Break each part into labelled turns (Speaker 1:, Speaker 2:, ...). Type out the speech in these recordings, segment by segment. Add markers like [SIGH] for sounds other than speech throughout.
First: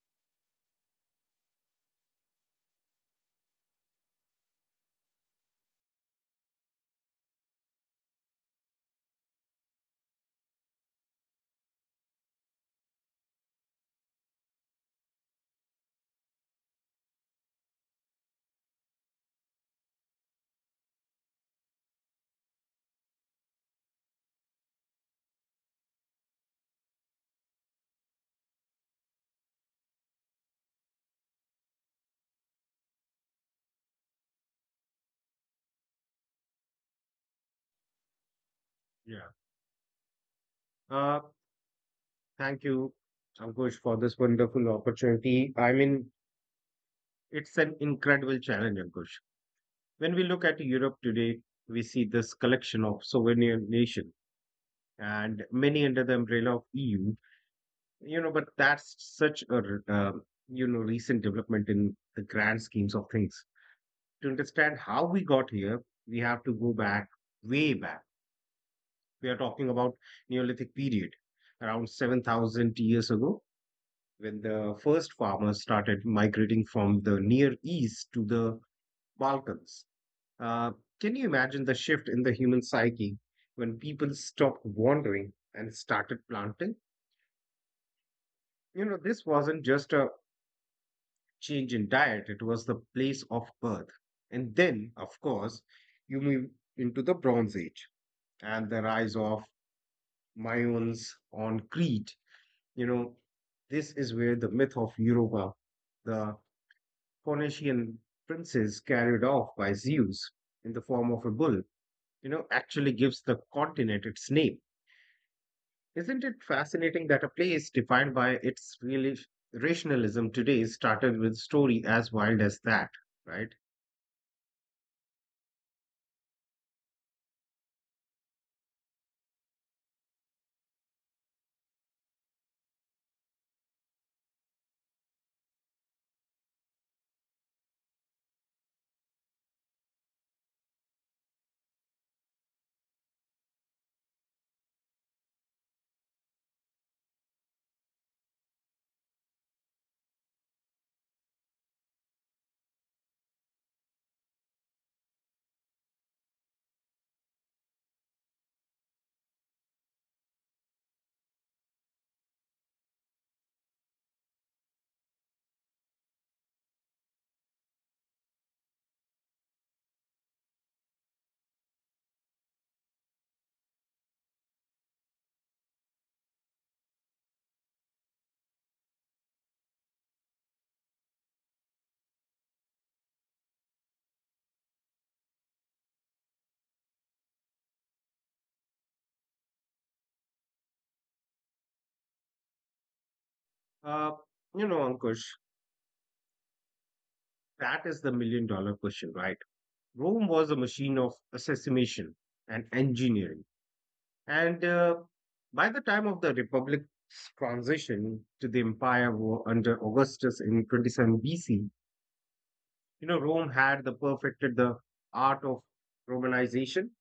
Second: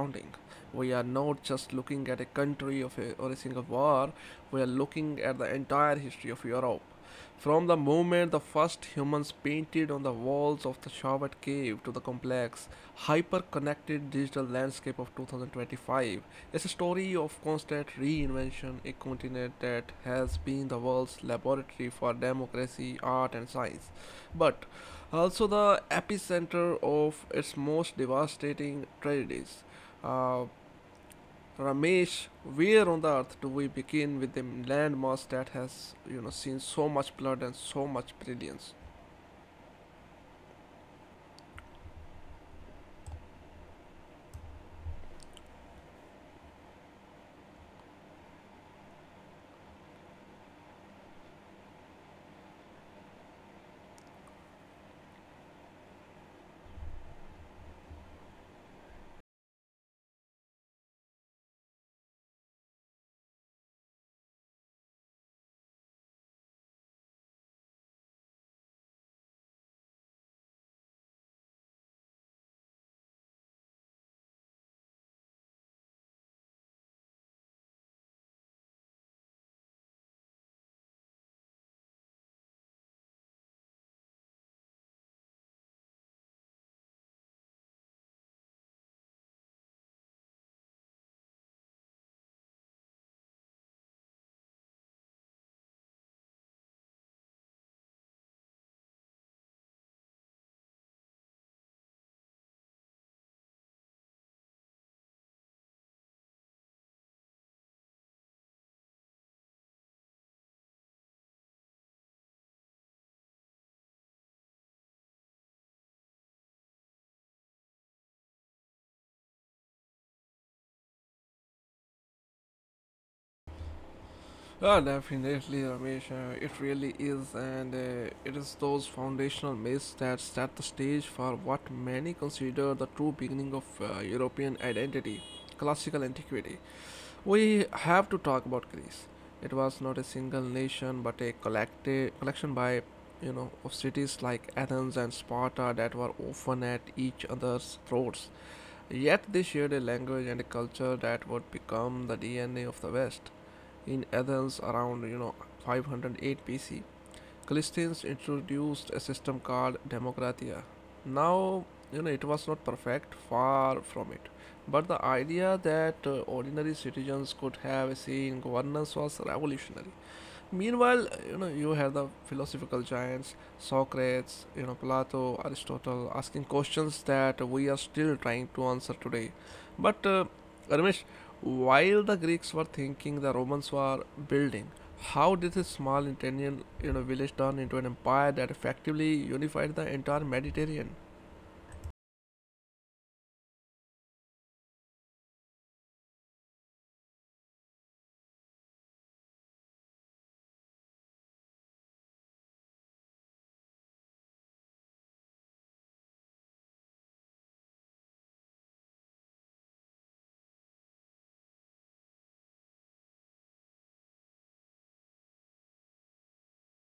Speaker 1: daunting. We are not just looking at a country of a, or a single war, we are looking at the entire history of Europe from the moment the first humans painted on the walls of the Shawat cave to the complex, hyper connected digital landscape of 2025. It's a story of constant reinvention, a continent that has been the world's laboratory for democracy, art, and science. But also the epicenter of its most devastating tragedies. Uh, Ramesh, where on the earth do we begin with a landmass that has, you know, seen so much blood and so much
Speaker 2: Yeah.
Speaker 1: brilliance?
Speaker 2: Uh, Thank you, Ankush, for this wonderful opportunity. I mean, it's an incredible challenge, Ankush. When we look at Europe today, we see this collection of sovereign nations and many under the umbrella of EU. But that's such a uh, recent development in the grand schemes of things. To understand how we got here, we have to go back way back. We are talking about Neolithic period, around 7,000 years ago when the first farmers started migrating from the Near East to the Balkans. Uh, can you imagine the shift in the human psyche when people stopped wandering and started planting? This wasn't just a change in diet, it was the place of birth. And then, of course, you move into the Bronze Age and the rise of Mayans on Crete. You know, this is where the myth of Europa, the Phoenician princes carried off by Zeus in the form of a bull, actually gives the continent its name. Isn't it fascinating that a place defined by its really rationalism today started with story as wild as that, right?
Speaker 1: Ah, oh, definitely, Ramesh. It really is, and it is those foundational myths that set the stage for what many consider the true beginning of European identity, classical antiquity. We have to talk about Greece. It was not a single nation, but a collective collection by, you know, of cities like Athens and Sparta that were often at each other's throats. Yet they shared a language and a culture that would become the DNA of the West. In Athens, around you know 508 BC, Christians introduced a system called Democratia. Now, you know, it was not perfect, far from it. But the idea that ordinary citizens could have a say in governance was revolutionary. Meanwhile, you know, you had the philosophical giants, Socrates, you know, Plato, Aristotle, asking questions that we are still trying to answer today. But Ramesh, while the Greeks were thinking, the Romans were building. How did this small Italian, you know, village turn into an empire that effectively unified the entire Mediterranean?
Speaker 2: Uh, Ankush, that is the million-dollar question, right? Rome was a machine of assassination and engineering. And By the time of the Republic's transition to the empire war under Augustus in 27 BC, Rome had the perfected the art of Romanization,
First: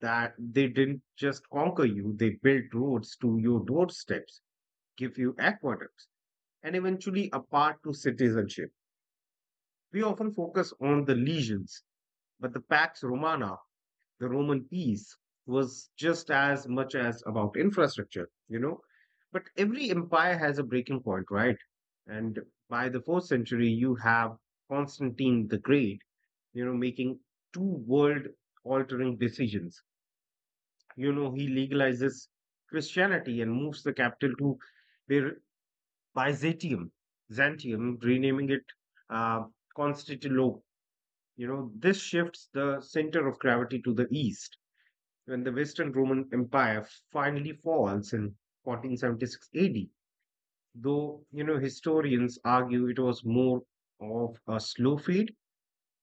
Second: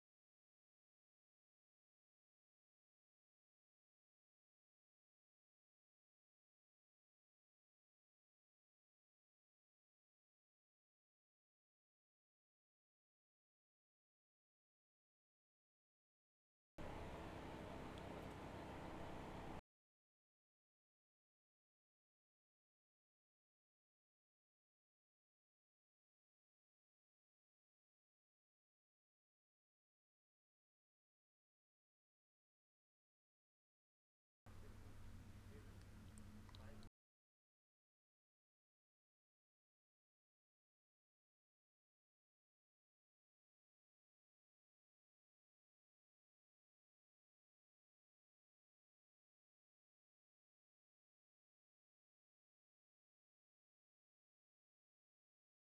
Speaker 2: that they didn't just conquer you, they built roads to your doorsteps, give you aqueducts, and eventually a path to citizenship. We often focus on the legions, but the Pax Romana, the Roman peace, was just as much as about infrastructure, you know. But every empire has a breaking point, right? And by the fourth century, you have Constantine the Great, making two world altering decisions. He legalizes Christianity and moves the capital to Bir- Byzantium, Byzantium, renaming it uh, Constantinople. This shifts the center of gravity to the east when the Western Roman Empire finally falls in 1476 AD. Though, historians argue it was more of a slow fade.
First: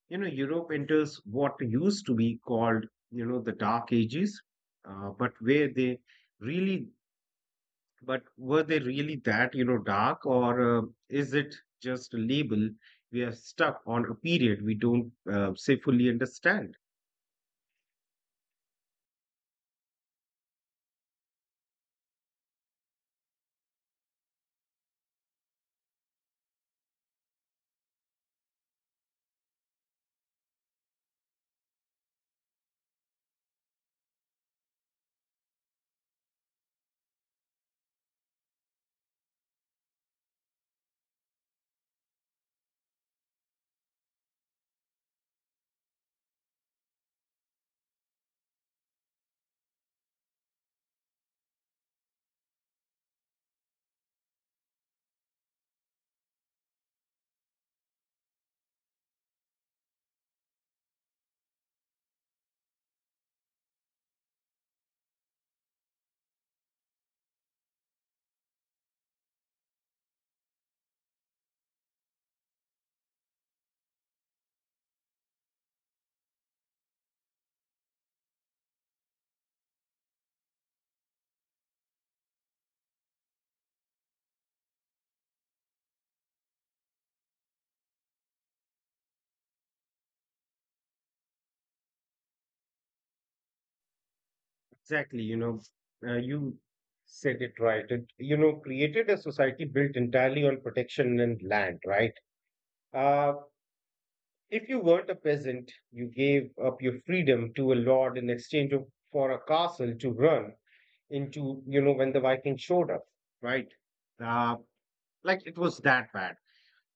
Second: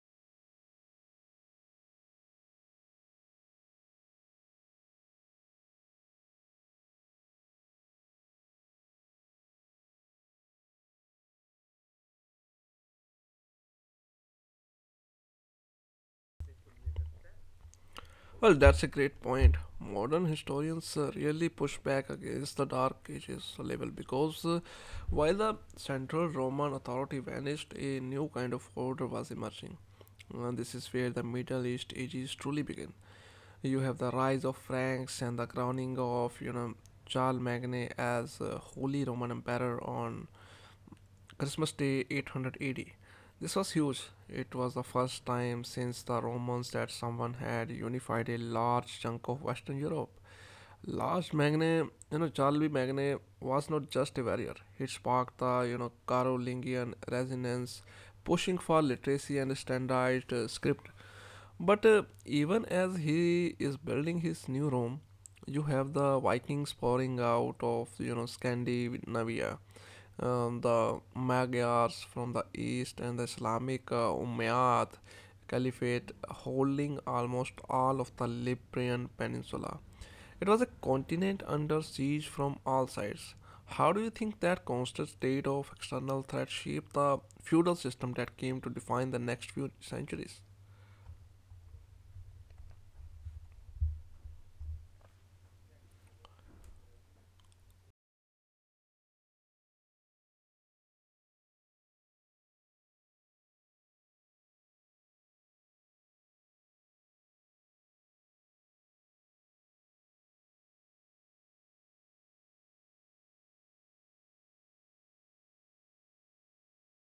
Speaker 2: Europe enters what used to be called, the Dark Ages, uh, but where they really, but were they really that, dark, or is it just a label we are stuck on a period we don't say fully understand?
Speaker 1: Well, that's a great point. Modern historians really push back against the Dark Ages label because while the central Roman authority vanished, a new kind of order was emerging. And this is where the Middle East ages truly begin. You have the rise of Franks and the crowning of, you know, Charles Magne as Holy Roman Emperor on Christmas Day 800 AD. This was huge. It was the first time since the Romans that someone had unified a large chunk of Western Europe. Lars Magne, you know, Charles Magne was not just a warrior. He sparked the, you know, Carolingian resonance, pushing for literacy and standardized script. But even as he is building his new Rome, you have the Vikings pouring out of you know Scandinavia, the Magyars from the east, and the Islamic Umayyad Caliphate holding almost all of the Libyan Peninsula. It was a continent under siege from all sides. How do you think that constant state of external threat shaped the feudal system that came to define the next few centuries?
Speaker 2: Exactly, you said it right. It, created a society built entirely on protection and land, right? Uh, if you weren't a peasant, you gave up your freedom to a lord for a castle to run into, when the Vikings showed up, right? Uh, like it was that bad.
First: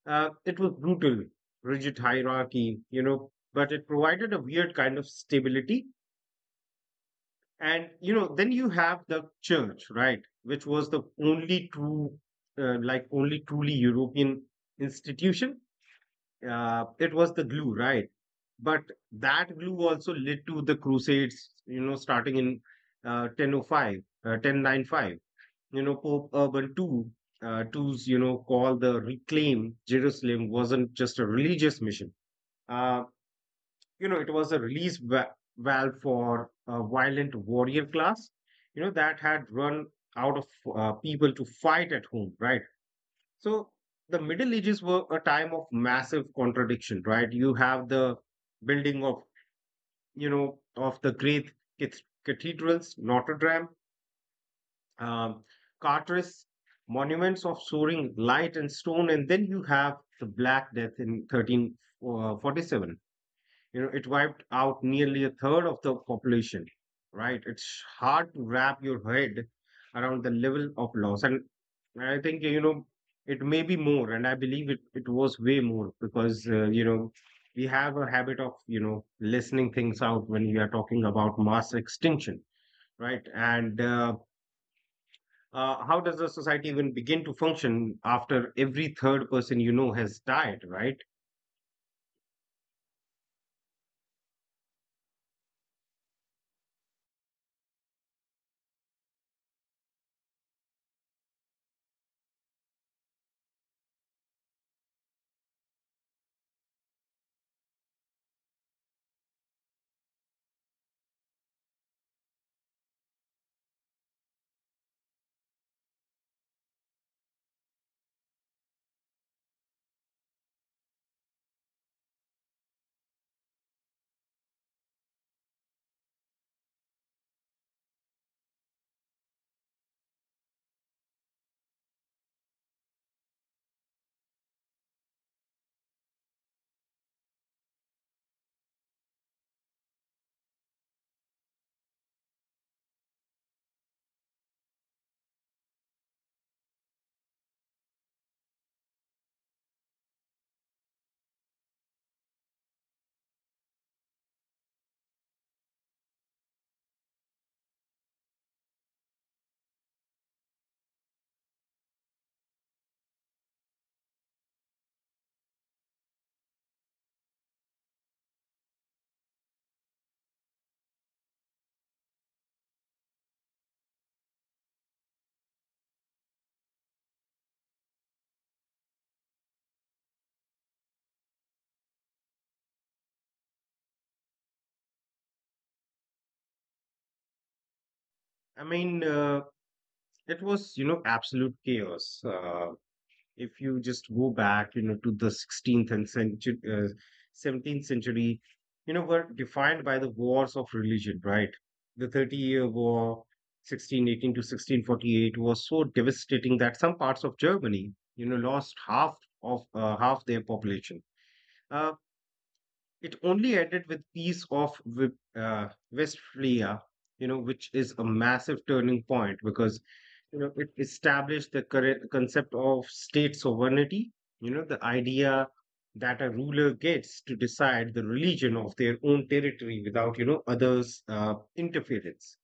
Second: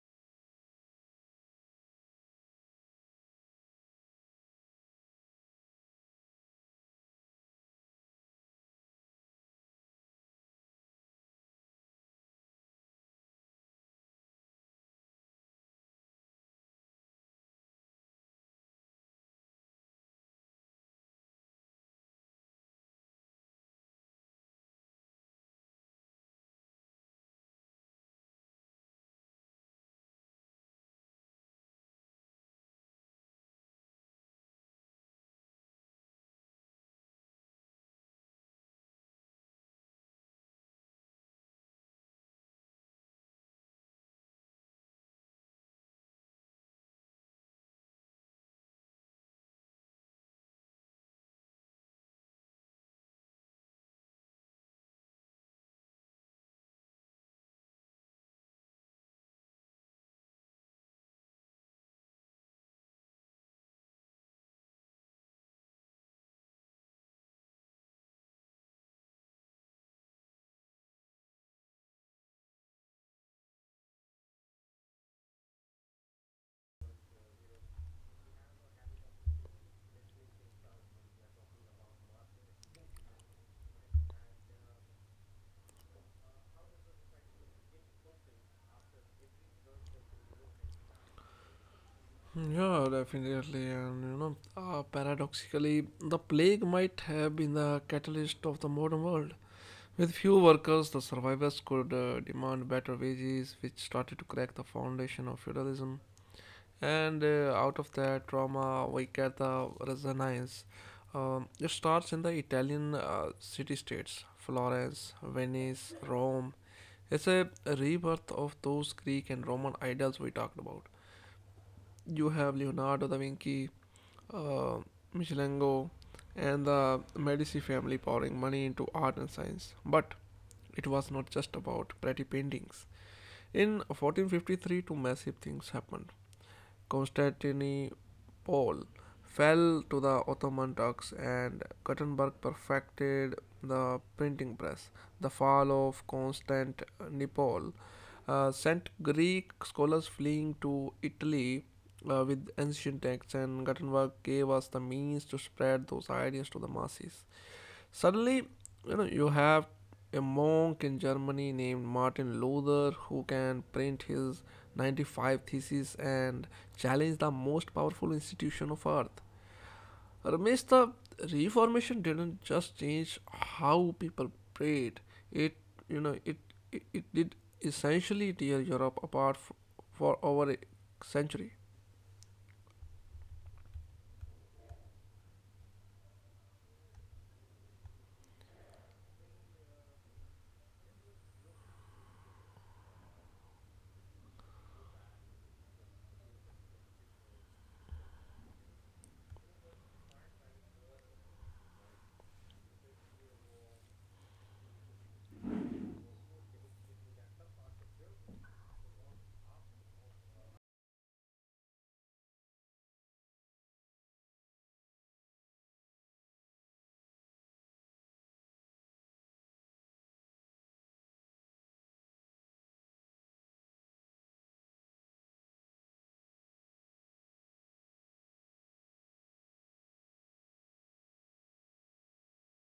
Speaker 2: It was brutal, rigid hierarchy, but it provided a weird kind of stability. And then you have the church, right, which was the only true like only truly european institution. It was the glue, right? But that glue also led to the crusades, starting in uh, 1005 uh, 1095. Pope Urban Two's call the reclaim Jerusalem wasn't just a religious mission. uh, it was a release valve for a violent warrior class, that had run out of people to fight at home, right? So the Middle Ages were a time of massive contradiction, right? You have the building of, of the great cathedrals, Notre Dame, um, Carteres, monuments of soaring light and stone, and then you have the Black Death in 1347. It wiped out nearly a third of the population, right. It's hard to wrap your head around the level of loss. And I think, it may be more, and I believe it, was way more, because we have a habit of listening things out when we are talking about mass extinction, right. And how does the society even begin to function after every third person, has died, right?
Speaker 1: Yeah, definitely. And you know, paradoxically, the plague might have been the catalyst of the modern world. With few workers, the survivors could demand better wages, which started to crack the foundation of feudalism. And out of that trauma, we get the Renaissance. It starts in the Italian city states Florence, Venice, Rome. It's a rebirth of those Greek and Roman ideals we talked about. You have Leonardo da Vinci, uh, Michelango and the Medici family pouring money into art and science. But it was not just about pretty paintings. In 1453, two massive things happened. Constantine Pole fell to the Ottoman Turks and Gutenberg perfected the printing press. The fall of Constantinople sent Greek scholars fleeing to Italy with ancient texts, and Gutenberg gave us the means to spread those ideas to the masses. Suddenly, you know, you have a monk in Germany named Martin Luther who can print his 95 theses and challenge the most powerful institution of earth. Ramesh, the Reformation didn't just change how people prayed. It, you know, it did essentially tear Europe apart for over a century.
Speaker 2: I mean uh, it was absolute chaos. uh, if you just go back, to the 16th and century, 17th century, were defined by the wars of religion, right? The 30 Year War, 1618 to 1648, was so devastating that some parts of Germany, lost half their population. Uh, it only ended with peace of Westphalia, which is a massive turning point because it established the correct concept of state sovereignty, the idea that a ruler gets to decide the religion of their own territory without, others' interference.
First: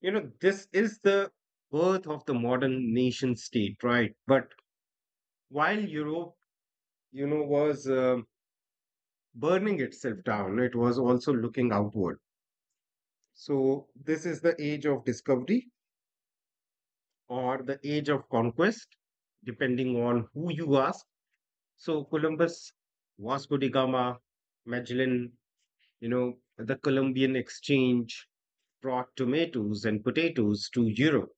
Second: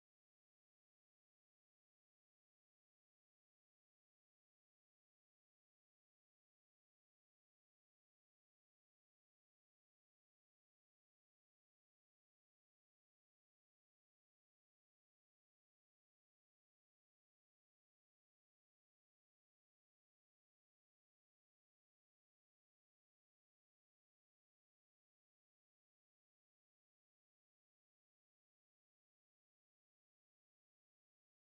Speaker 2: This is the birth of the modern nation state, right? But while Europe, you know, was burning itself down, it was also looking outward. So this is the age of discovery or the age of conquest, depending on who you ask. So Columbus, Vasco da Gama, Magellan, the Columbian exchange brought tomatoes and potatoes to Europe,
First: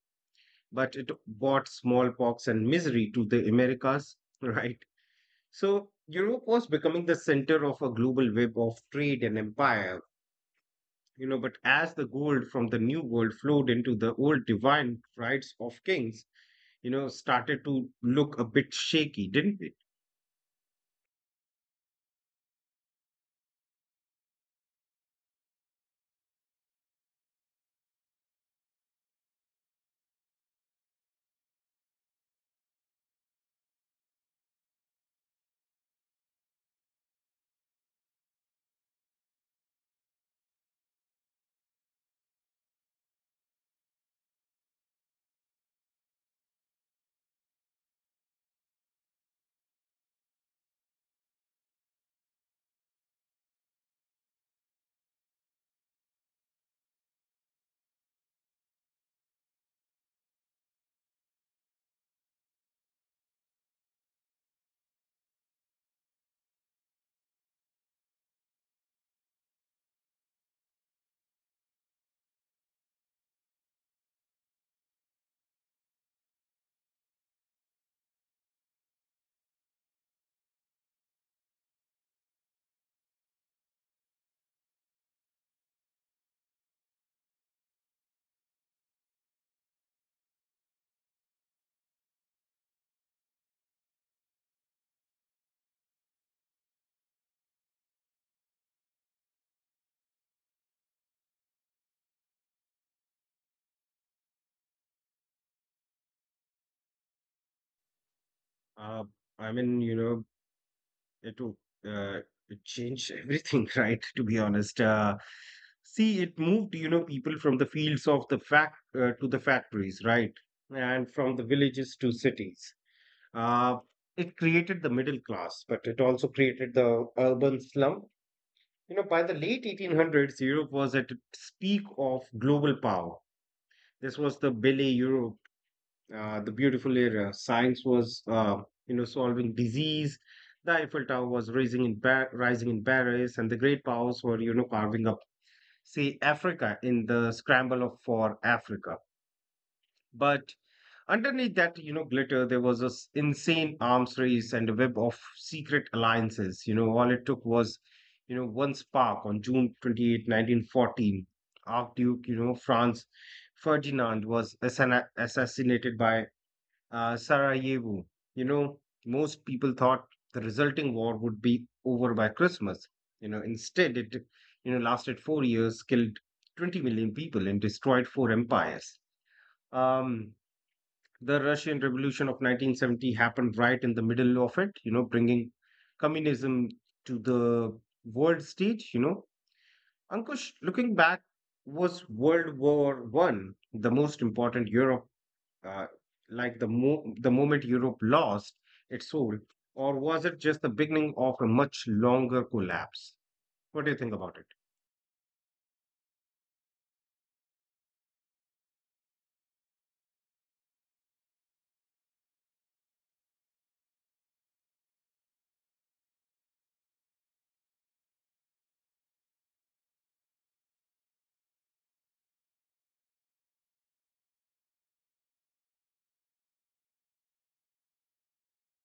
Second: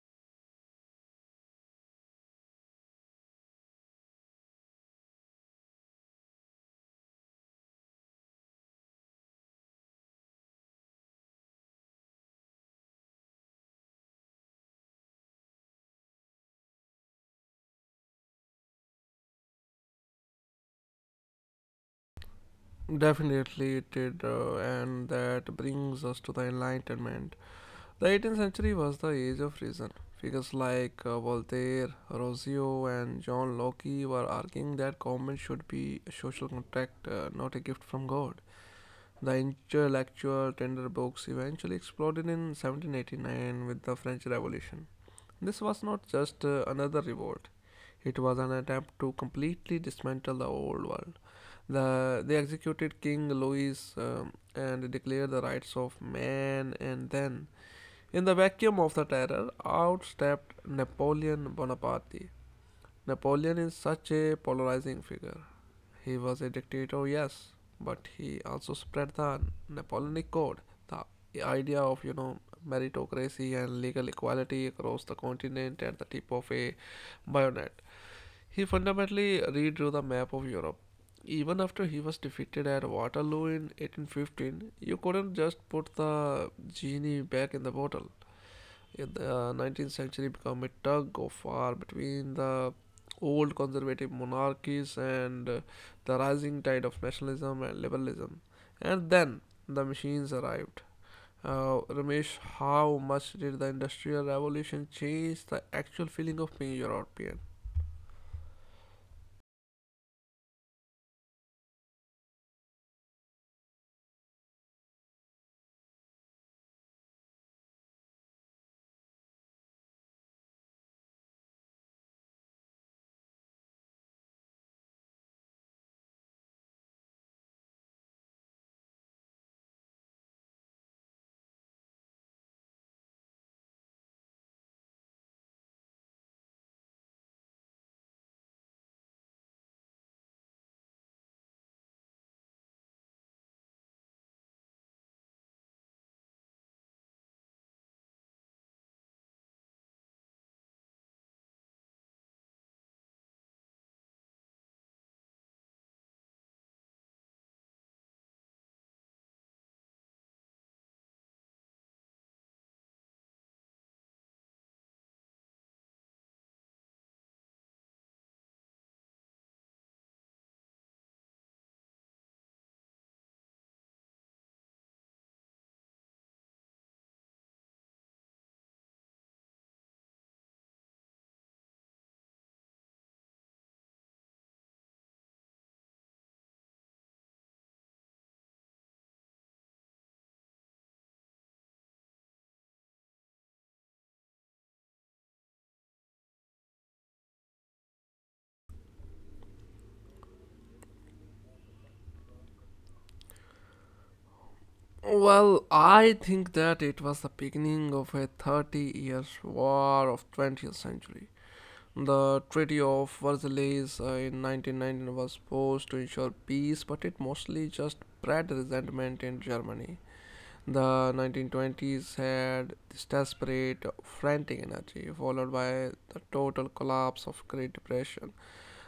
Speaker 2: but it brought smallpox and misery to the Americas, [LAUGHS] right? So Europe was becoming the center of a global web of trade and empire. But as the gold from the new world flowed into the old divine rights of kings, started to look a bit shaky, didn't it?
Speaker 1: Definitely it did, and that brings us to the Enlightenment. The 18th century was the age of reason. Figures like Voltaire, Rousseau, and John Locke were arguing that government should be a social contract, not a gift from God. The intellectual tender books eventually exploded in 1789 with the French Revolution. This was not just another revolt. It was an attempt to completely dismantle the old world. The, they executed King Louis and declared the rights of man, and then in the vacuum of the terror, out stepped Napoleon Bonaparte. Napoleon is such a polarizing figure. He was a dictator, yes, but he also spread the Napoleonic code, the idea of, you know, meritocracy and legal equality across the continent at the tip of a bayonet. He fundamentally redrew the map of Europe. Even after he was defeated at Waterloo in 1815, you couldn't just put the genie back in the bottle in the 19th century become a tug of war between the old conservative monarchies and the rising tide of nationalism and liberalism. And then the machines arrived. Ramesh, how much did the Industrial Revolution change the actual feeling of being European?
Speaker 2: Uh, I mean, you know, to uh, change everything, [LAUGHS] right? To be honest, see, it moved, people from the fields of the fact to the factories, right, and from the villages to cities. Uh, it created the middle class, but it also created the urban slum. By the late 1800s, Europe was at its peak of global power. This was the Belle Europe, the beautiful era. Science was, solving disease. The Eiffel Tower was rising in Paris, and the great powers were, carving up, say, Africa in the for Africa. But underneath that, glitter, there was this insane arms race and a web of secret alliances. All it took was, one spark on June 28, 1914. Archduke, France Ferdinand was assassinated by Sarajevo. You know, Most people thought the resulting war would be over by Christmas. Instead, it lasted 4 years, killed 20 million people, and destroyed four empires. Um, the Russian Revolution of 1970 happened right in the middle of it. Bringing communism to the world stage. Ankush, looking back, was World War One the most important Europe? uh, the moment Europe lost its soul, or was it just the beginning of a much longer collapse? What do you think about it?
Speaker 1: Well, I think that it was the beginning of a 30 years war of 20th century. The Treaty of Versailles in 1919 was supposed to ensure peace, but it mostly just bred resentment in Germany. The 1920s had this desperate, frantic energy, followed by the total collapse of Great Depression.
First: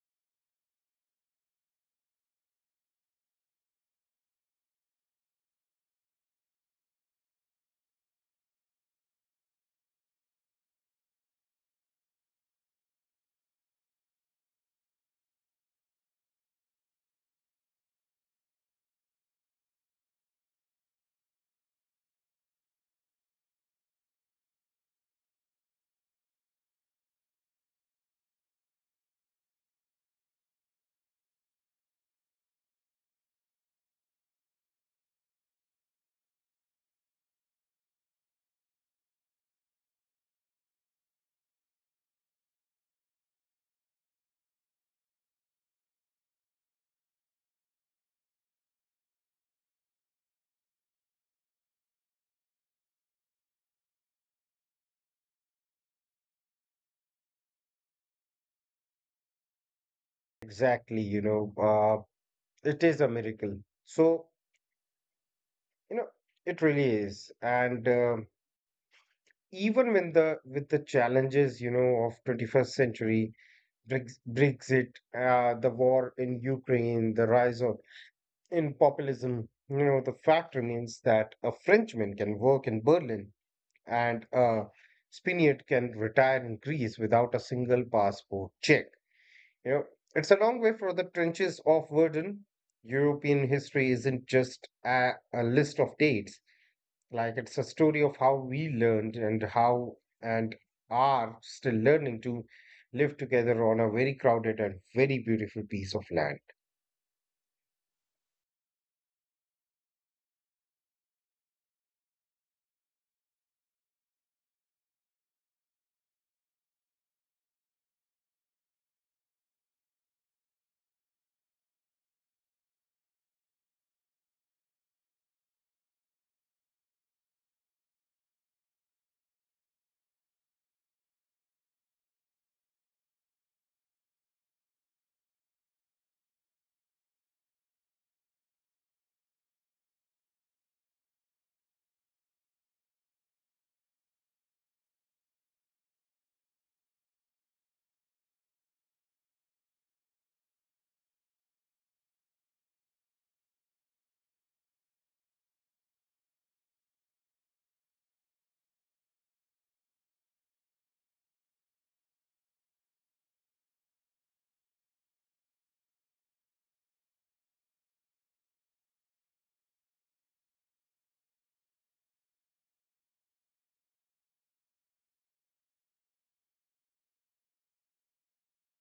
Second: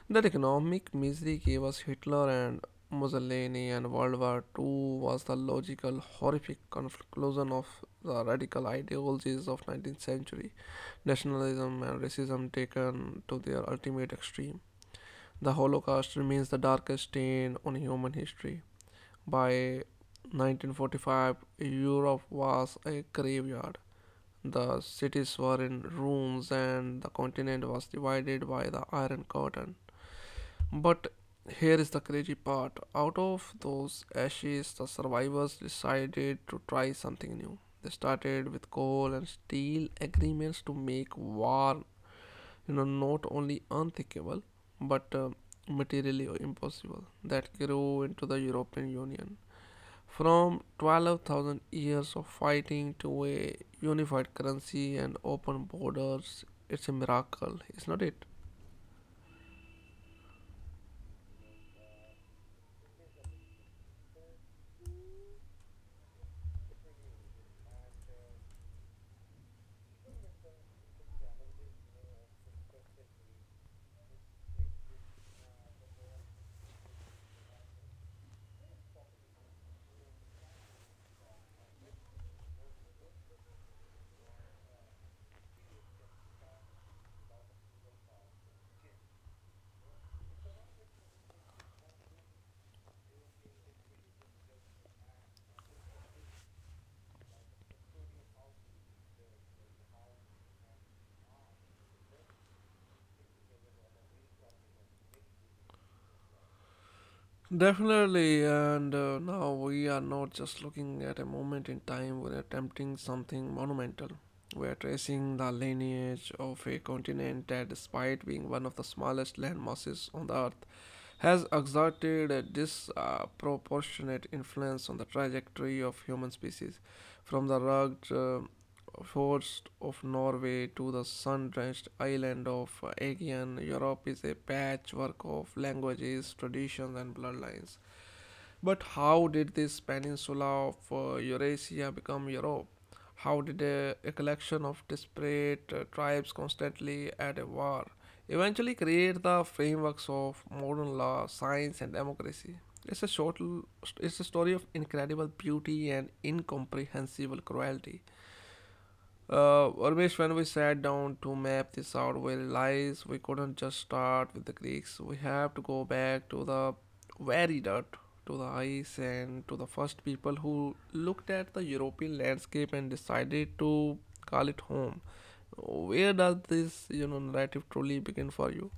Speaker 1: That economic misery gave us Hitler and Mussolini, and World War II was the logical, horrific conclusion of the radical ideologies of 19th century. Nationalism and racism taken to their ultimate extreme. The Holocaust remains the darkest stain on human history. By 1945, Europe was a graveyard. The cities were in ruins, and the continent was divided by the Iron Curtain. But here is the crazy part. Out of those ashes, the survivors decided to try something new. They started with coal and steel agreements to make war, you know, not only unthinkable but materially impossible. That grew into the European Union. From 12,000 years of fighting to a unified currency and open borders, it's a miracle, is not it?
Speaker 2: Exactly, it is a miracle. So, you know, it really is. And even when the with the challenges, of 21st century, Brexit, the war in Ukraine, the rise of in populism, the fact remains that a Frenchman can work in Berlin, and Spinett can retire in Greece without a single passport check. You know, it's a long way from the trenches of Verdun. European history isn't just a list of dates. Like it's a story of how we learned and how and are still learning to live together on a very crowded and very beautiful piece of land.
Speaker 1: Definitely, and now we are not just looking at a moment in time, we're attempting something monumental. We're tracing the lineage of a continent that, despite being one of the smallest land masses on the earth, has exerted a disproportionate influence on the trajectory of human species. From the rugged Forced of Norway to the sun-drenched island of Aegean, Europe is a patchwork of languages, traditions, and bloodlines. But how did this peninsula of Eurasia become Europe? How did a collection of disparate tribes constantly at a war eventually create the frameworks of modern law, science, and democracy? It's a short, it's a story of incredible beauty and incomprehensible cruelty. Urmesh, when we sat down to map this out, we realized we couldn't just start with the Greeks. We have to go back to the very dirt, to the ice, and to the first people who looked at the European landscape and decided to call it home. Where does this, you know, narrative truly begin for you?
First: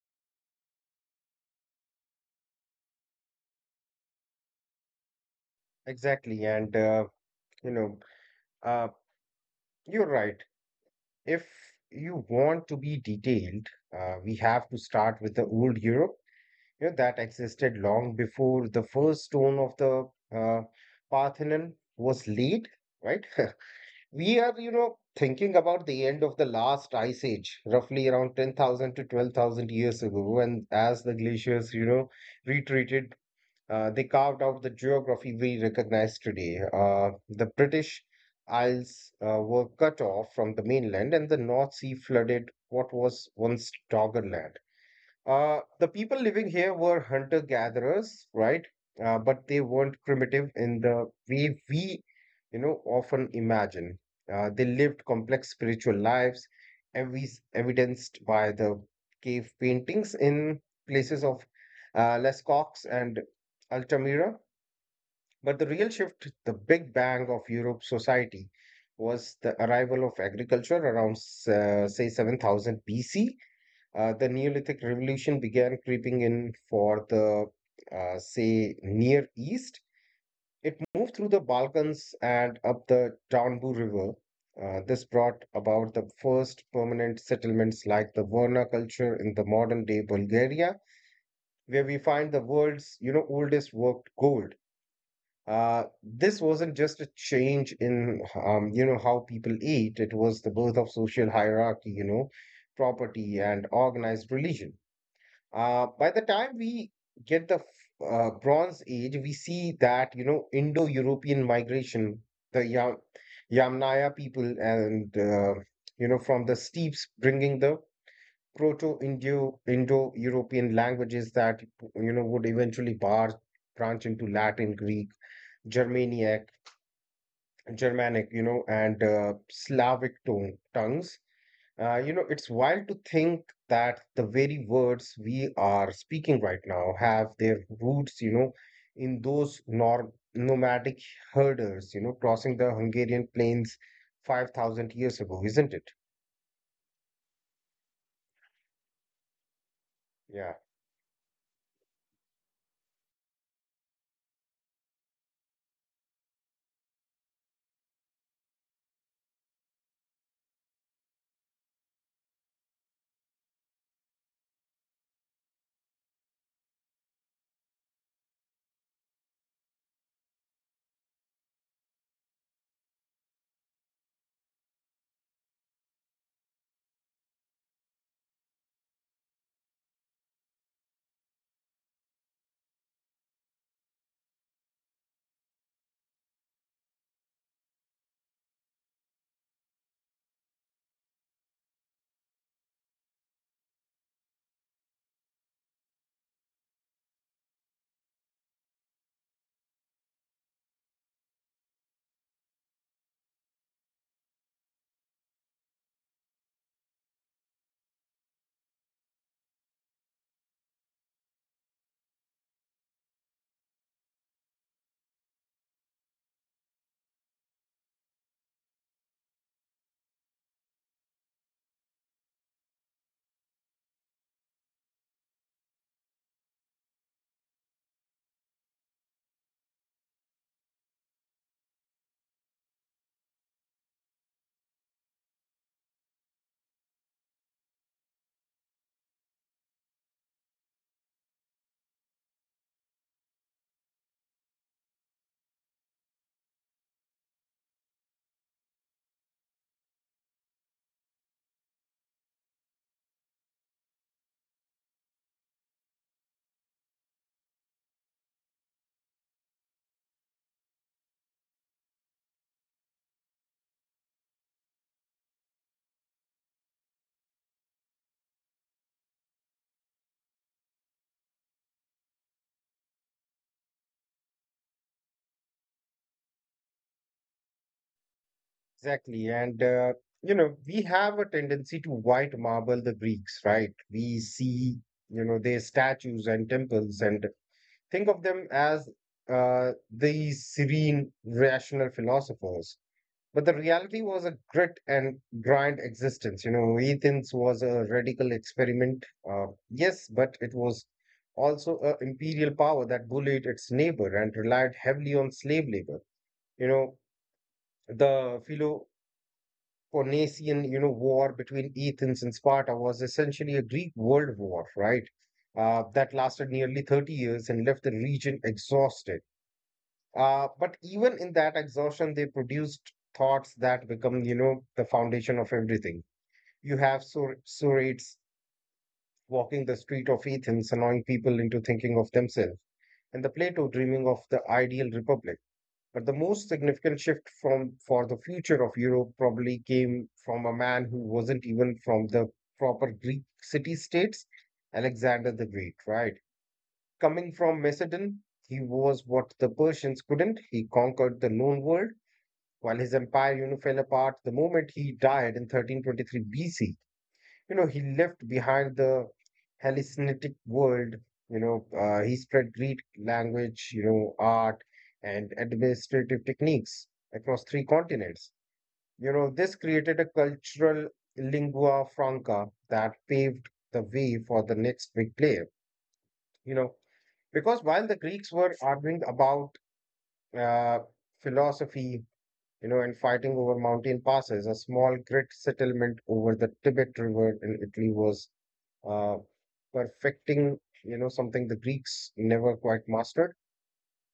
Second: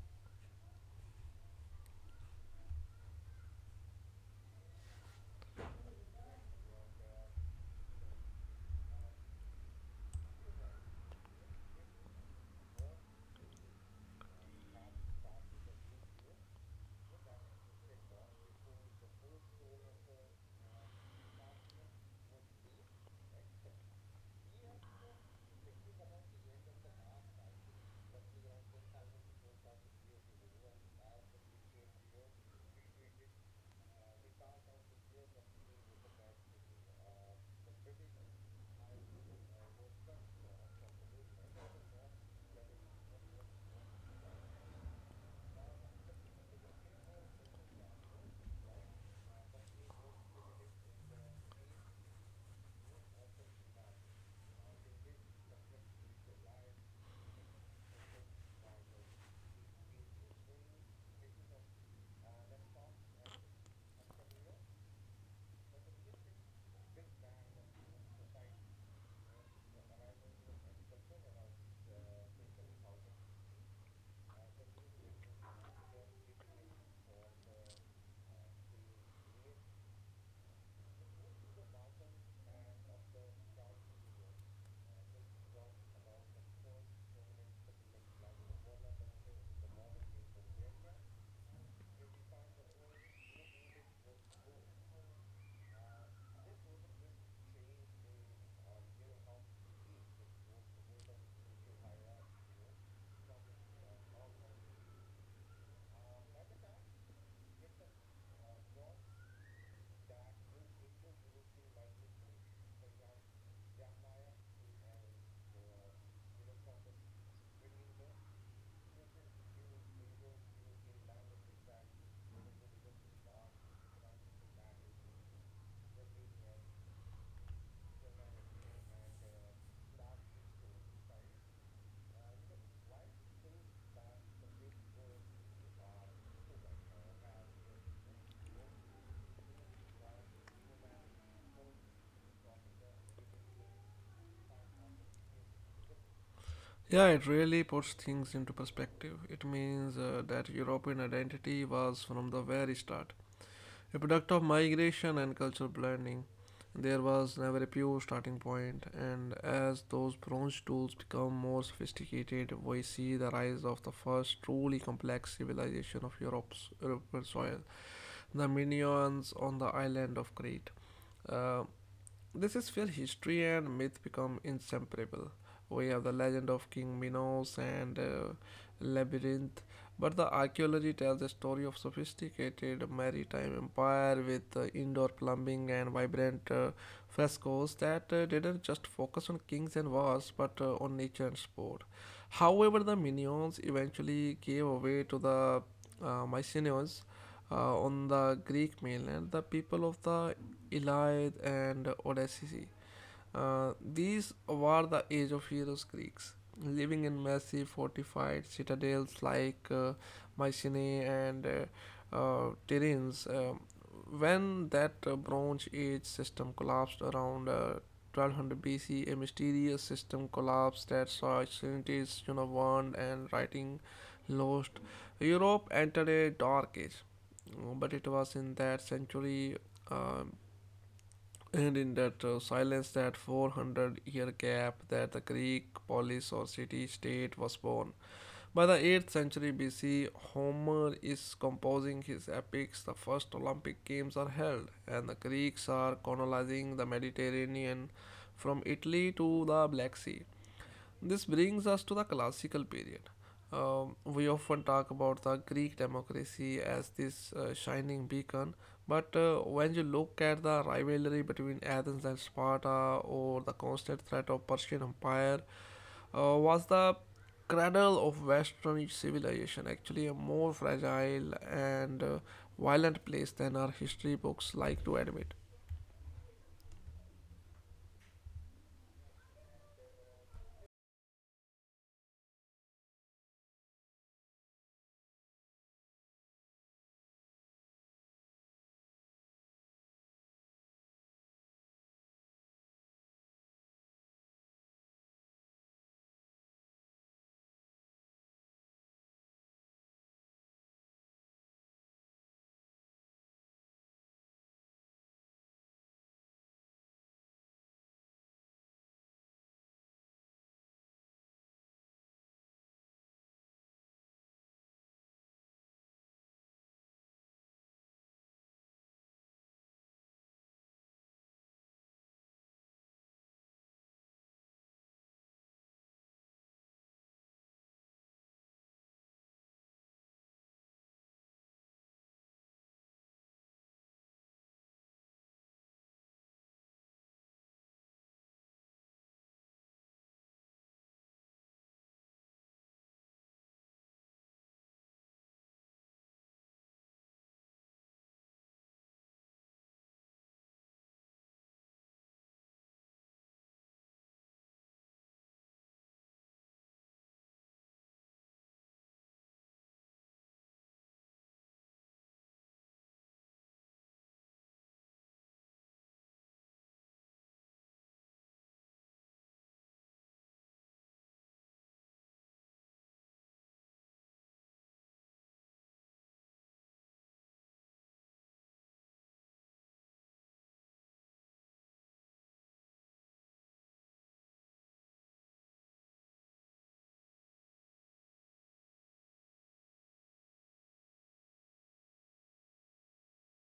Speaker 2: Exactly, you know, uh, you're right. If you want to be detailed, we have to start with the old Europe, that existed long before the first stone of the uh, Parthenon was laid, right? [LAUGHS] We are, thinking about the end of the last ice age, roughly around 10,000 to 12,000 years ago, and as the glaciers, retreated, they carved out the geography we recognize today. The British Isles were cut off from the mainland, and the North Sea flooded what was once Doggerland. The people living here were hunter gatherers, right? But they weren't primitive in the way we, often imagine. They lived complex spiritual lives, every evidenced by the cave paintings in places of Les and Altamira. But the real shift, the big bang of Europe society, was the arrival of agriculture around, say, 7000 BC. The Neolithic Revolution began creeping in for the, say, Near East. It moved through the Balkans and up the Danube River. This brought about the first permanent settlements like the Verna culture in the modern day Bulgaria, where we find the world's oldest worked gold. This wasn't just a change in you know how people eat; it was the birth of social hierarchy, property and organized religion. By the time we get the Bronze Age, we see that Indo-European migration, the Yamnaya people, and from the steppes, bringing the Proto-Indo Indo-European languages that would eventually bar branch into Latin, Greek, Germanic, Germanic, and Slavic tone tongues. It's wild to think that the very words we are speaking right now have their roots, in those nor nomadic herders, crossing the Hungarian plains 5,000 years ago, isn't it?
Speaker 1: Yeah, it really puts things into perspective. It means that
Speaker 2: Yeah,
Speaker 1: European identity was from the very start a product of migration and cultural blending. There was never a pure starting point, and as those bronze tools become more sophisticated, we see the rise of the first truly complex civilization of Europe's European soil, the Minoans on the island of Crete. Uh, this is where history and myth become inseparable. We have the legend of King Minos and Labyrinth, but the archaeology tells a story of sophisticated maritime empire with indoor plumbing and vibrant frescoes that didn't just focus on kings and wars but on nature and sport. However, the Minions eventually gave way to the Mycenaeans on the Greek mainland. The people of the Elide, and Odysseus. These were the age of heroes Greeks, living in massive fortified citadels like Mycenae and Tiryns. When that Bronze Age system collapsed around 1200 BC, a mysterious system collapsed that saw cities, you know, burned and writing lost. Europe entered a dark age, but it was in that century um, and in that silence, that 400-year gap, that the Greek polis or city state was born. By the 8th century BC, Homer is composing his epics. The first Olympic Games are held, and the Greeks are colonizing the Mediterranean from Italy to the Black Sea. This brings us to the classical period. We often talk about the Greek democracy as this shining beacon, but when you look at the rivalry between Athens and Sparta or the constant threat of Persian Empire, was the cradle of Western civilization actually a more fragile and violent place than our history books like to admit?
Speaker 2: exactly. We have a tendency to white marble the Greeks, right? We see, their statues and temples and think of them as uh, these serene, rational philosophers. But the reality was a grit and grind existence. You know, Ethan's was a radical experiment. Yes, but it was also an imperial power that bullied its neighbor and relied heavily on slave labor. You know, the Peloponnesian war between Athens and Sparta was essentially a Greek world war, right? That lasted nearly 30 years and left the region exhausted, but even in that exhaustion, they produced thoughts that become, the foundation of everything. You have Surates walking the street of Athens, annoying people into thinking of themselves, and the Plato dreaming of the ideal republic. But the most significant shift from for the future of Europe probably came from a man who wasn't even from the proper Greek city-states, Alexander the Great, right? Coming from Macedon, he was what the Persians couldn't. He conquered the known world while his empire, fell apart the moment he died in 1323 BC. He left behind the Hellenic world. He spread Greek language, art and administrative techniques across three continents. You know, this created a cultural lingua franca that paved the way for the next big player. You know, because while the Greeks were arguing about uh, philosophy, in fighting over mountain passes, a small grit settlement over the Tibet River in Italy was uh, perfecting, something the Greeks never quite mastered,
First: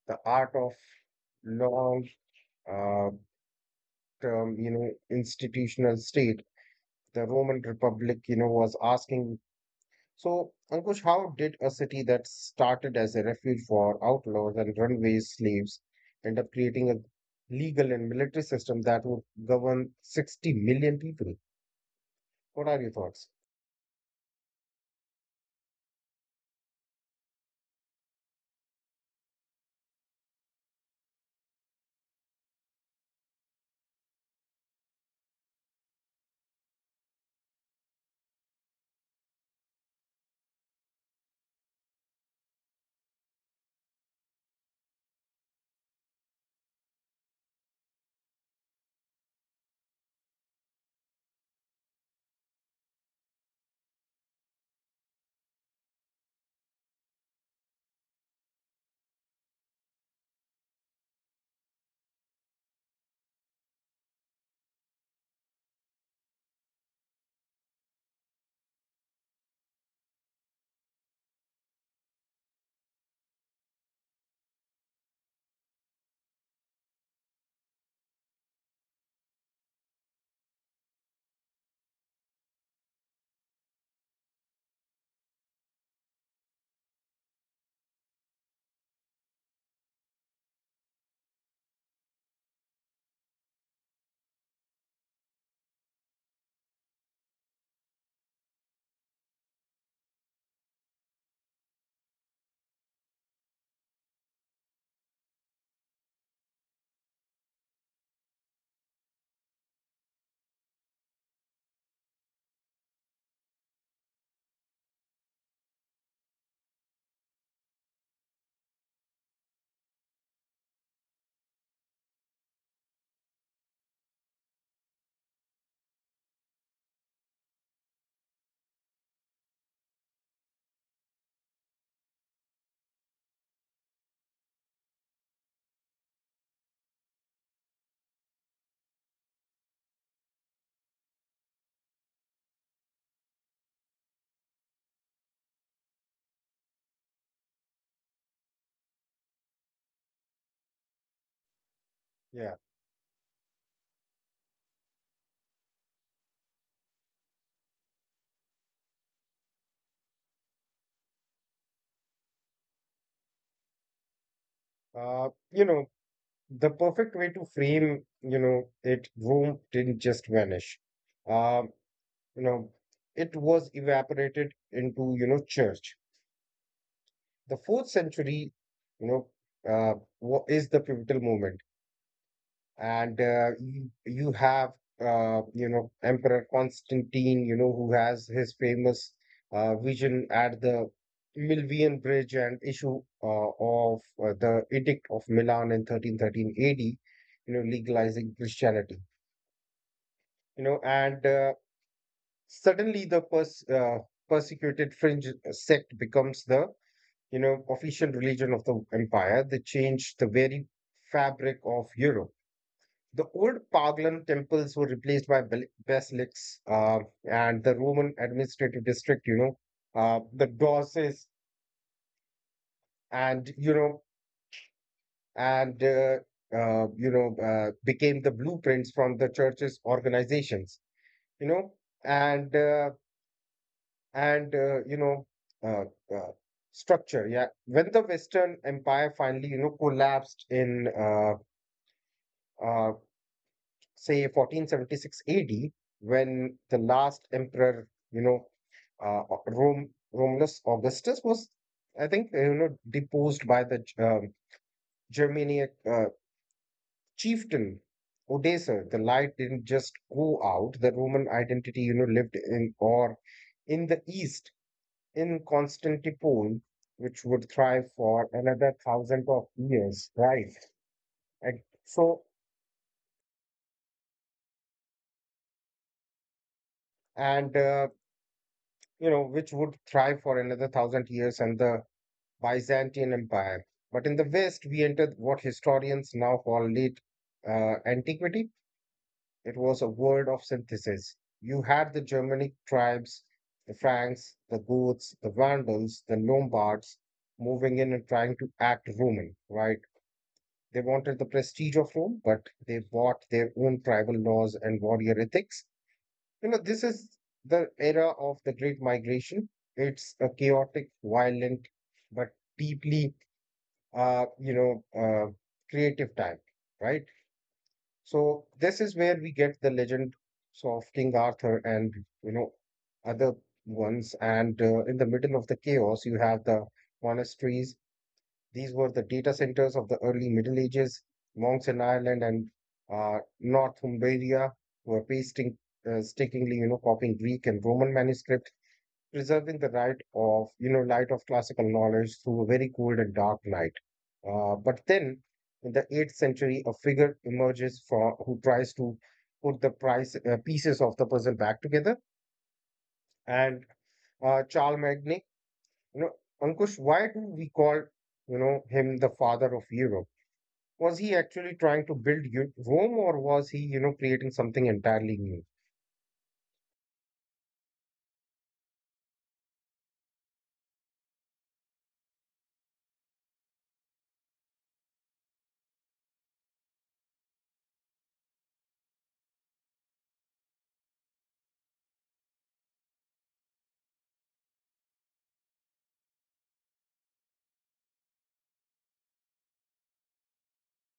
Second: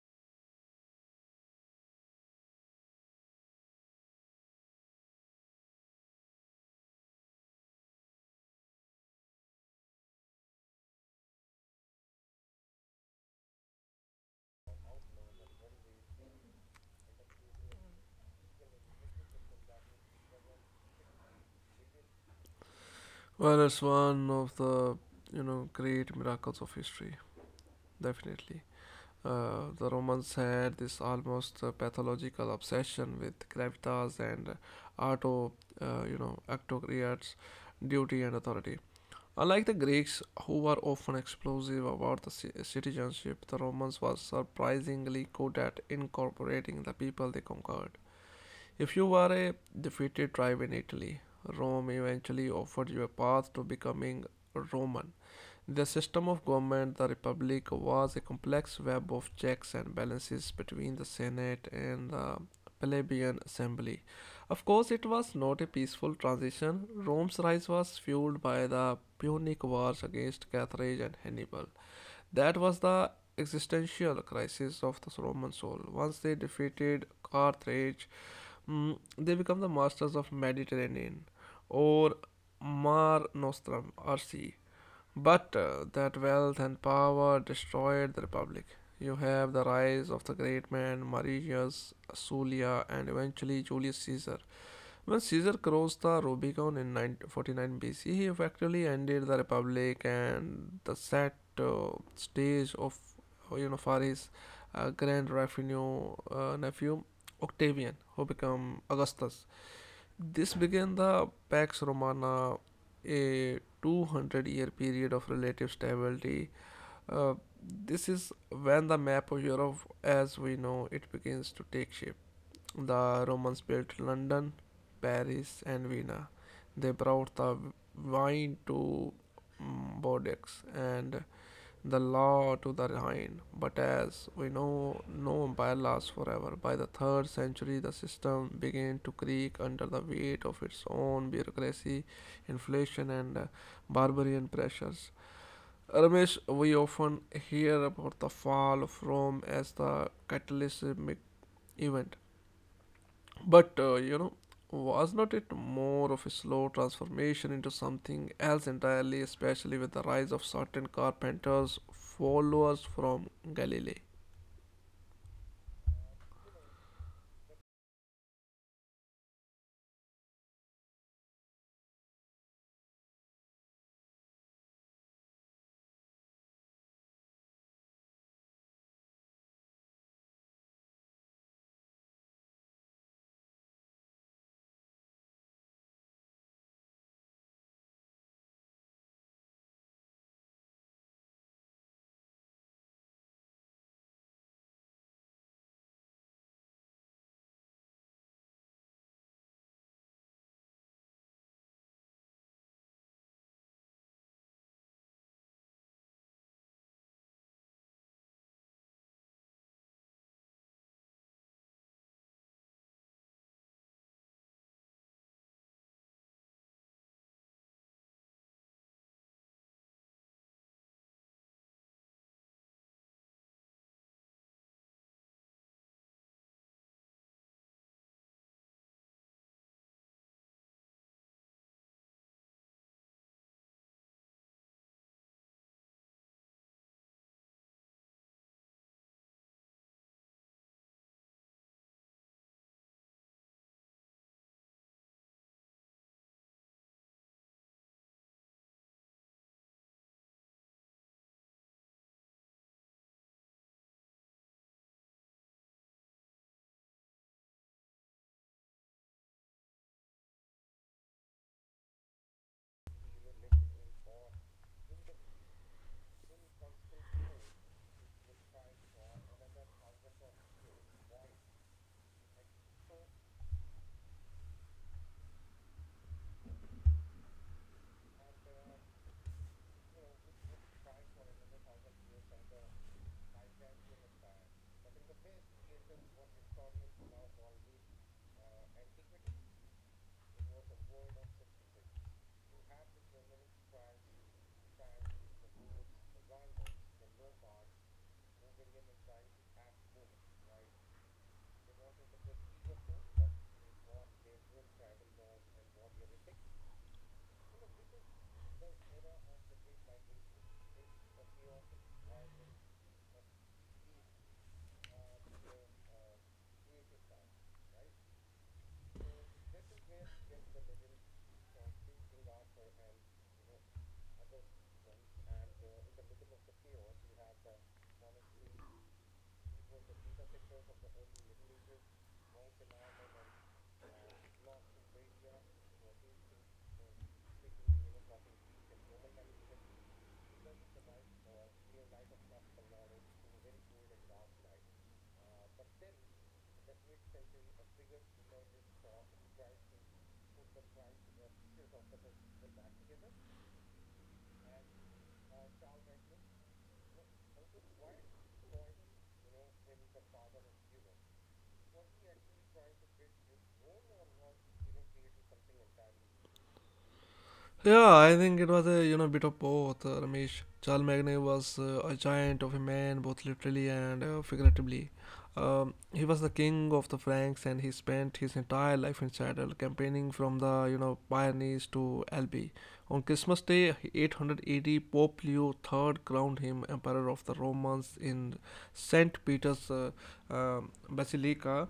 Speaker 2: the art of long, uh, term, institutional state. The Roman Republic, was asking. So, Ankush, how did a city that started as a refuge for outlaws and runaway slaves end up creating a legal and military system that would govern 60 million people? What are your thoughts?
Speaker 1: Well, it's one of the great miracles of history, definitely. The Romans had this almost pathological obsession with gravitas and octocrates, duty and authority. Unlike the Greeks, who were often explosive about the citizenship, the Romans were surprisingly good at incorporating the people they conquered. If you were a defeated tribe in Italy, Rome eventually offered you a path to becoming Roman. The system of government, the republic, was a complex web of checks and balances between the Senate and the plebeian assembly. Of course, it was not a peaceful transition. Rome's rise was fueled by the Punic Wars against Carthage and Hannibal. That was the existential crisis of the Roman soul. Once they defeated Carthage, they become the masters of Mediterranean, or Mar Nostrum, or sea. But that wealth and power destroyed the republic. You have the rise of the great men Marius, Sulla, and eventually Julius Caesar. When Caesar crossed the Rubicon in 9 49 BC, he effectively ended the republic and the set stage of for his grand revenue nephew Octavian, who became Augustus. This began the Pax Romana, a 200-year period of relative stability. Uh, this is when the map of Europe as we know it begins to take shape. The Romans built London, Paris, and Vienna. They brought the wine to Bordeaux and the law to the hind. But as we know, no empire lasts forever. By the third century, the system began to creak under the weight of its own bureaucracy, inflation, and barbarian pressures. Ramesh, we often hear about the fall of Rome as the catalytic event,
Speaker 2: Yeah.
Speaker 1: but was not it more of a slow transformation into something else entirely, especially with the rise of certain carpenters' followers from Galilee?
Speaker 2: Uh, you know, the perfect way to frame, it, Rome didn't just vanish. Um, you know, it was evaporated into, church. The fourth century, you know, uh, is the pivotal moment. And you have Emperor Constantine, who has his famous vision at the Milvian Bridge and issue of the Edict of Milan in 1313 AD, legalizing Christianity. You know, and Suddenly the persecuted fringe sect becomes the official religion of the empire. They change the very fabric of Europe. The old Paglan temples were replaced by basilics, and the Roman administrative district, the Dorses, and you know, and you know, became the blueprints from the church's organizations, you know, and uh, and you know, uh, uh, structure. Yeah, when the Western Empire finally, collapsed in uh, say 1476 AD, when the last emperor, Romulus Augustus was, I think, deposed by the Germanic chieftain Odoacer. The light didn't just go out; the Roman identity, lived in the east, in Constantinople, which would thrive for another thousand of years, right? And so, and you know, Which would thrive for another thousand years, and the Byzantine Empire. But in the West, we entered what historians now call late antiquity. It was a world of synthesis. You had the Germanic tribes, the Franks, the Goths, the Vandals, the Lombards moving in and trying to act Roman, right? They wanted the prestige of Rome, but they bought their own tribal laws and warrior ethics. You know, this is the era of the Great Migration. It's a chaotic, violent, but deeply uh, you know, uh, creative time, right? So this is where we get the legends of King Arthur and you know other ones. And in the middle of the chaos, you have the monasteries. These were the data centers of the early Middle Ages. Monks in Ireland and Northumbria were pasting, stickingly, copying Greek and Roman manuscripts, preserving the right of you know light of classical knowledge through a very cold and dark night. But then, in the eighth century, a figure emerges from who tries to put the price pieces of the puzzle back together. And Charles Magne, you know, Ankush, why do we call him the father of Europe? Was he actually trying to build Rome, or was he creating something entirely new?
Speaker 1: Yeah, I think it was a bit of both. Ramesh Chalmagne was a giant of a man, both literally and figuratively. He was the king of the Franks, and he spent his entire life in saddle, campaigning from the Pyrenees to Albi. On Christmas Day, 880, Pope Leo III crowned him emperor of the Romans in Saint Peter's Basilica,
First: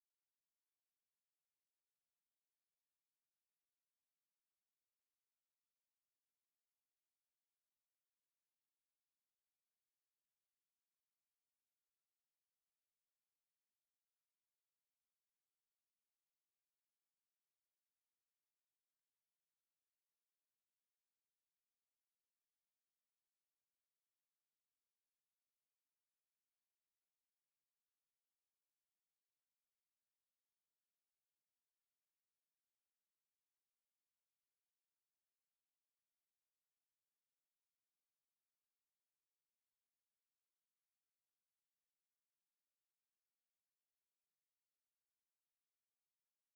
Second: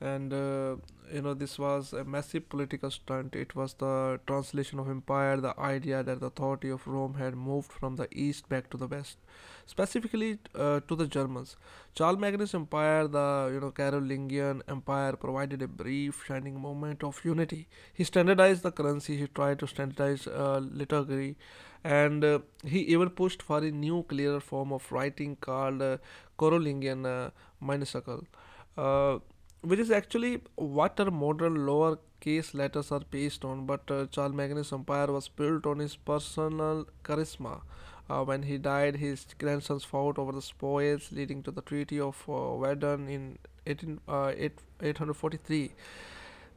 Speaker 1: and this was a massive political stunt. It was the translation of empire, the idea that the authority of Rome had moved from the east back to the west, specifically to the Germans. Charlemagnus empire, the Carolingian empire, provided a brief shining moment of unity. He standardized the currency. He tried to standardize liturgy, and he even pushed for a new clearer form of writing called Carolingian minuscule, uh, which is actually what our modern lowercase letters are based on. But Charles Magnus' empire was built on his personal charisma. When he died, his grandsons fought over the spoils, leading to the Treaty of Verdun in 18, 8, 843.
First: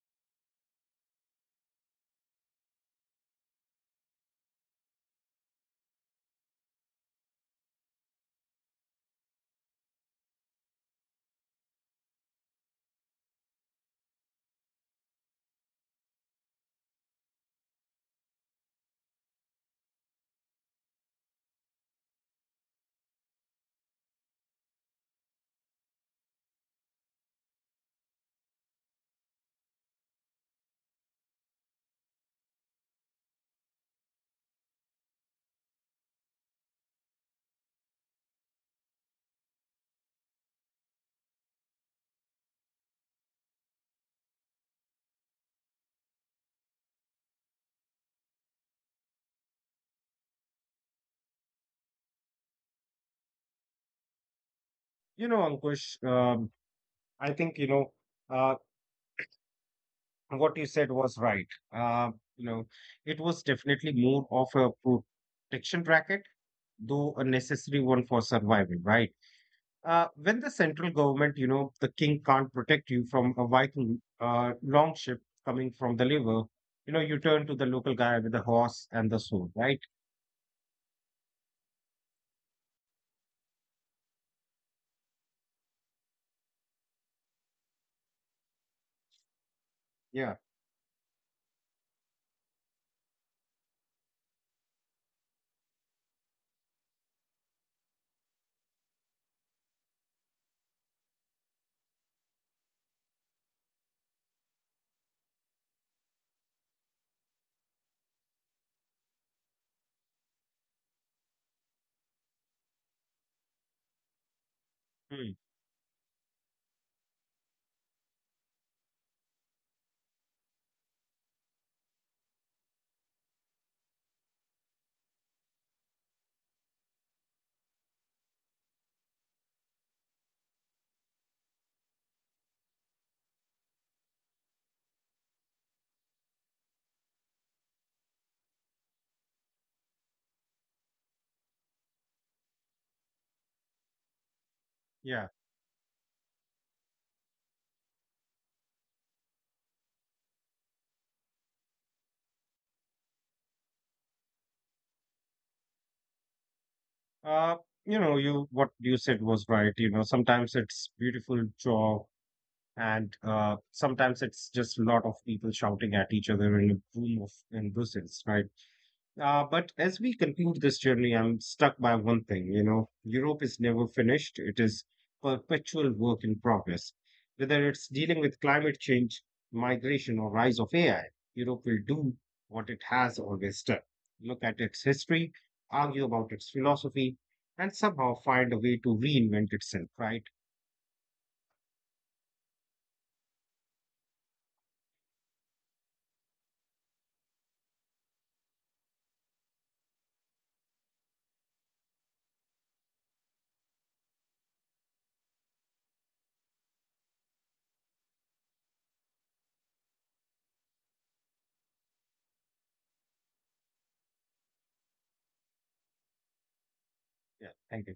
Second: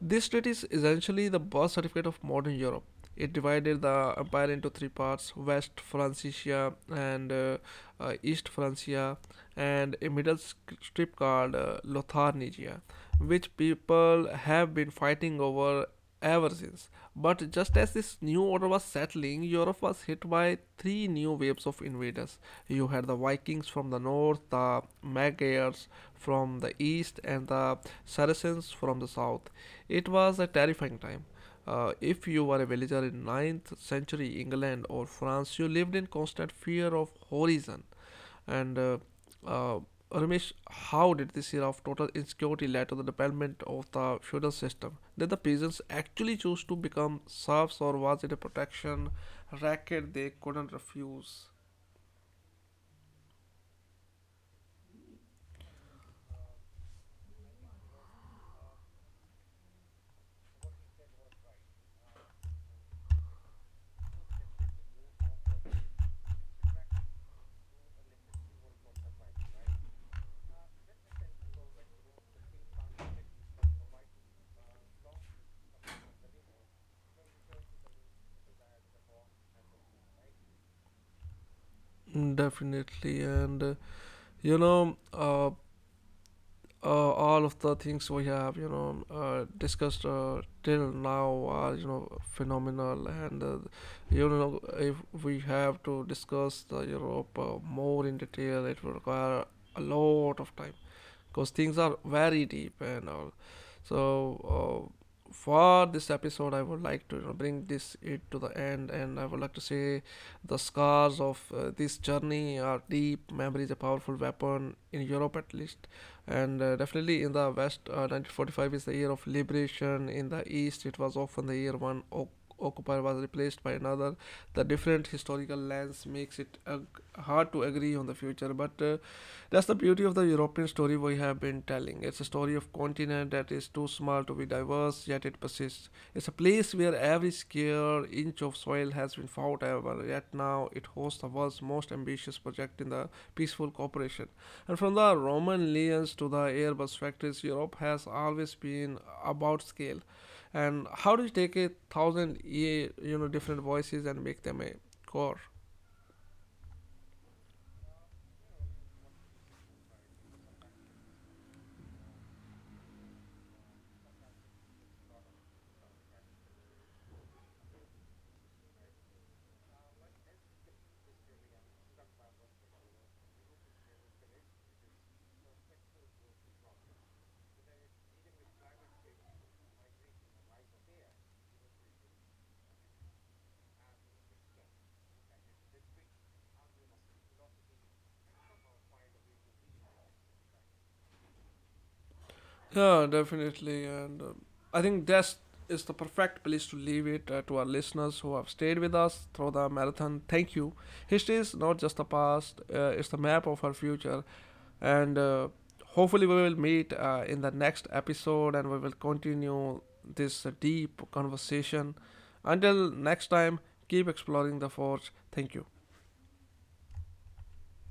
Speaker 1: This treaty is essentially the birth certificate of modern Europe. It divided the empire into three parts West Francia and East Francia, and a middle strip called Lotharnia, which people have been fighting over ever since. But just as this new order was settling, Europe was hit by three new waves of invaders. You had the Vikings from the north, the Magyars from the east, and the Saracens from the south. It was a terrifying time. If you were a villager in ninth century England or France, you lived in constant fear of horizon. And uh, Ramesh, how did this era of total insecurity lead to the development of the feudal system? Did the peasants actually choose to become serfs or was it a protection racket they couldn't refuse?
Speaker 2: Ankush, I think you know. Uh, what you said was right. Uh, you know, it was definitely more of a protection bracket, though a necessary one for survival, right? When the central government, the king can't protect you from a Viking long ship coming from the river, you turn to the local guy with the horse and the sword, right?
Speaker 1: Definitely, and you know, uh, all of the things we have discussed
Speaker 2: Yeah.
Speaker 1: till now are phenomenal, and if we have to discuss the Europe more in detail, it will require a lot of time because things are very deep and all. So uh, for this episode I would like to bring this it to the end, and I would like to say the scars of this journey are deep. Memory is a powerful weapon in
Speaker 2: Hmm.
Speaker 1: Europe, at least, and definitely in the west, 1945 is the year of liberation. In the east it was often the year one occupier was replaced by another. The different historical lands makes it hard to agree on the future, but that's the beauty of the European story we have been telling. It's a story of continent that is too small to be diverse yet it persists. It's a place where every square inch of soil has been fought over, yet now it hosts the world's most ambitious project in the peaceful cooperation. And from the
Speaker 2: Yeah.
Speaker 1: Roman legions to the Airbus factories, Europe has always been about scale. And how do you take a thousand, different voices and make them a core?
Speaker 2: Uh, you what you said was right. You know, sometimes it's beautiful job and sometimes it's just a lot of people shouting at each other in a room of in Brussels, right? But as we conclude this journey, I'm stuck by one thing. You know, Europe is never finished; it is perpetual work in progress. Whether it's dealing with climate change, migration, or rise of AI, Europe will do what it has always done: look at its history, argue about its philosophy, and somehow find a way to reinvent itself. Right?
Speaker 1: Yeah, definitely. And I think that's is the perfect place to leave it to our listeners who have stayed with us through the marathon. Thank you. History is not just the past; it's the map of our future. And hopefully, we will meet in the next episode, and we will continue this deep conversation. Until next time, keep exploring the forge. Thank you.
Speaker 2: Yeah. Thank you.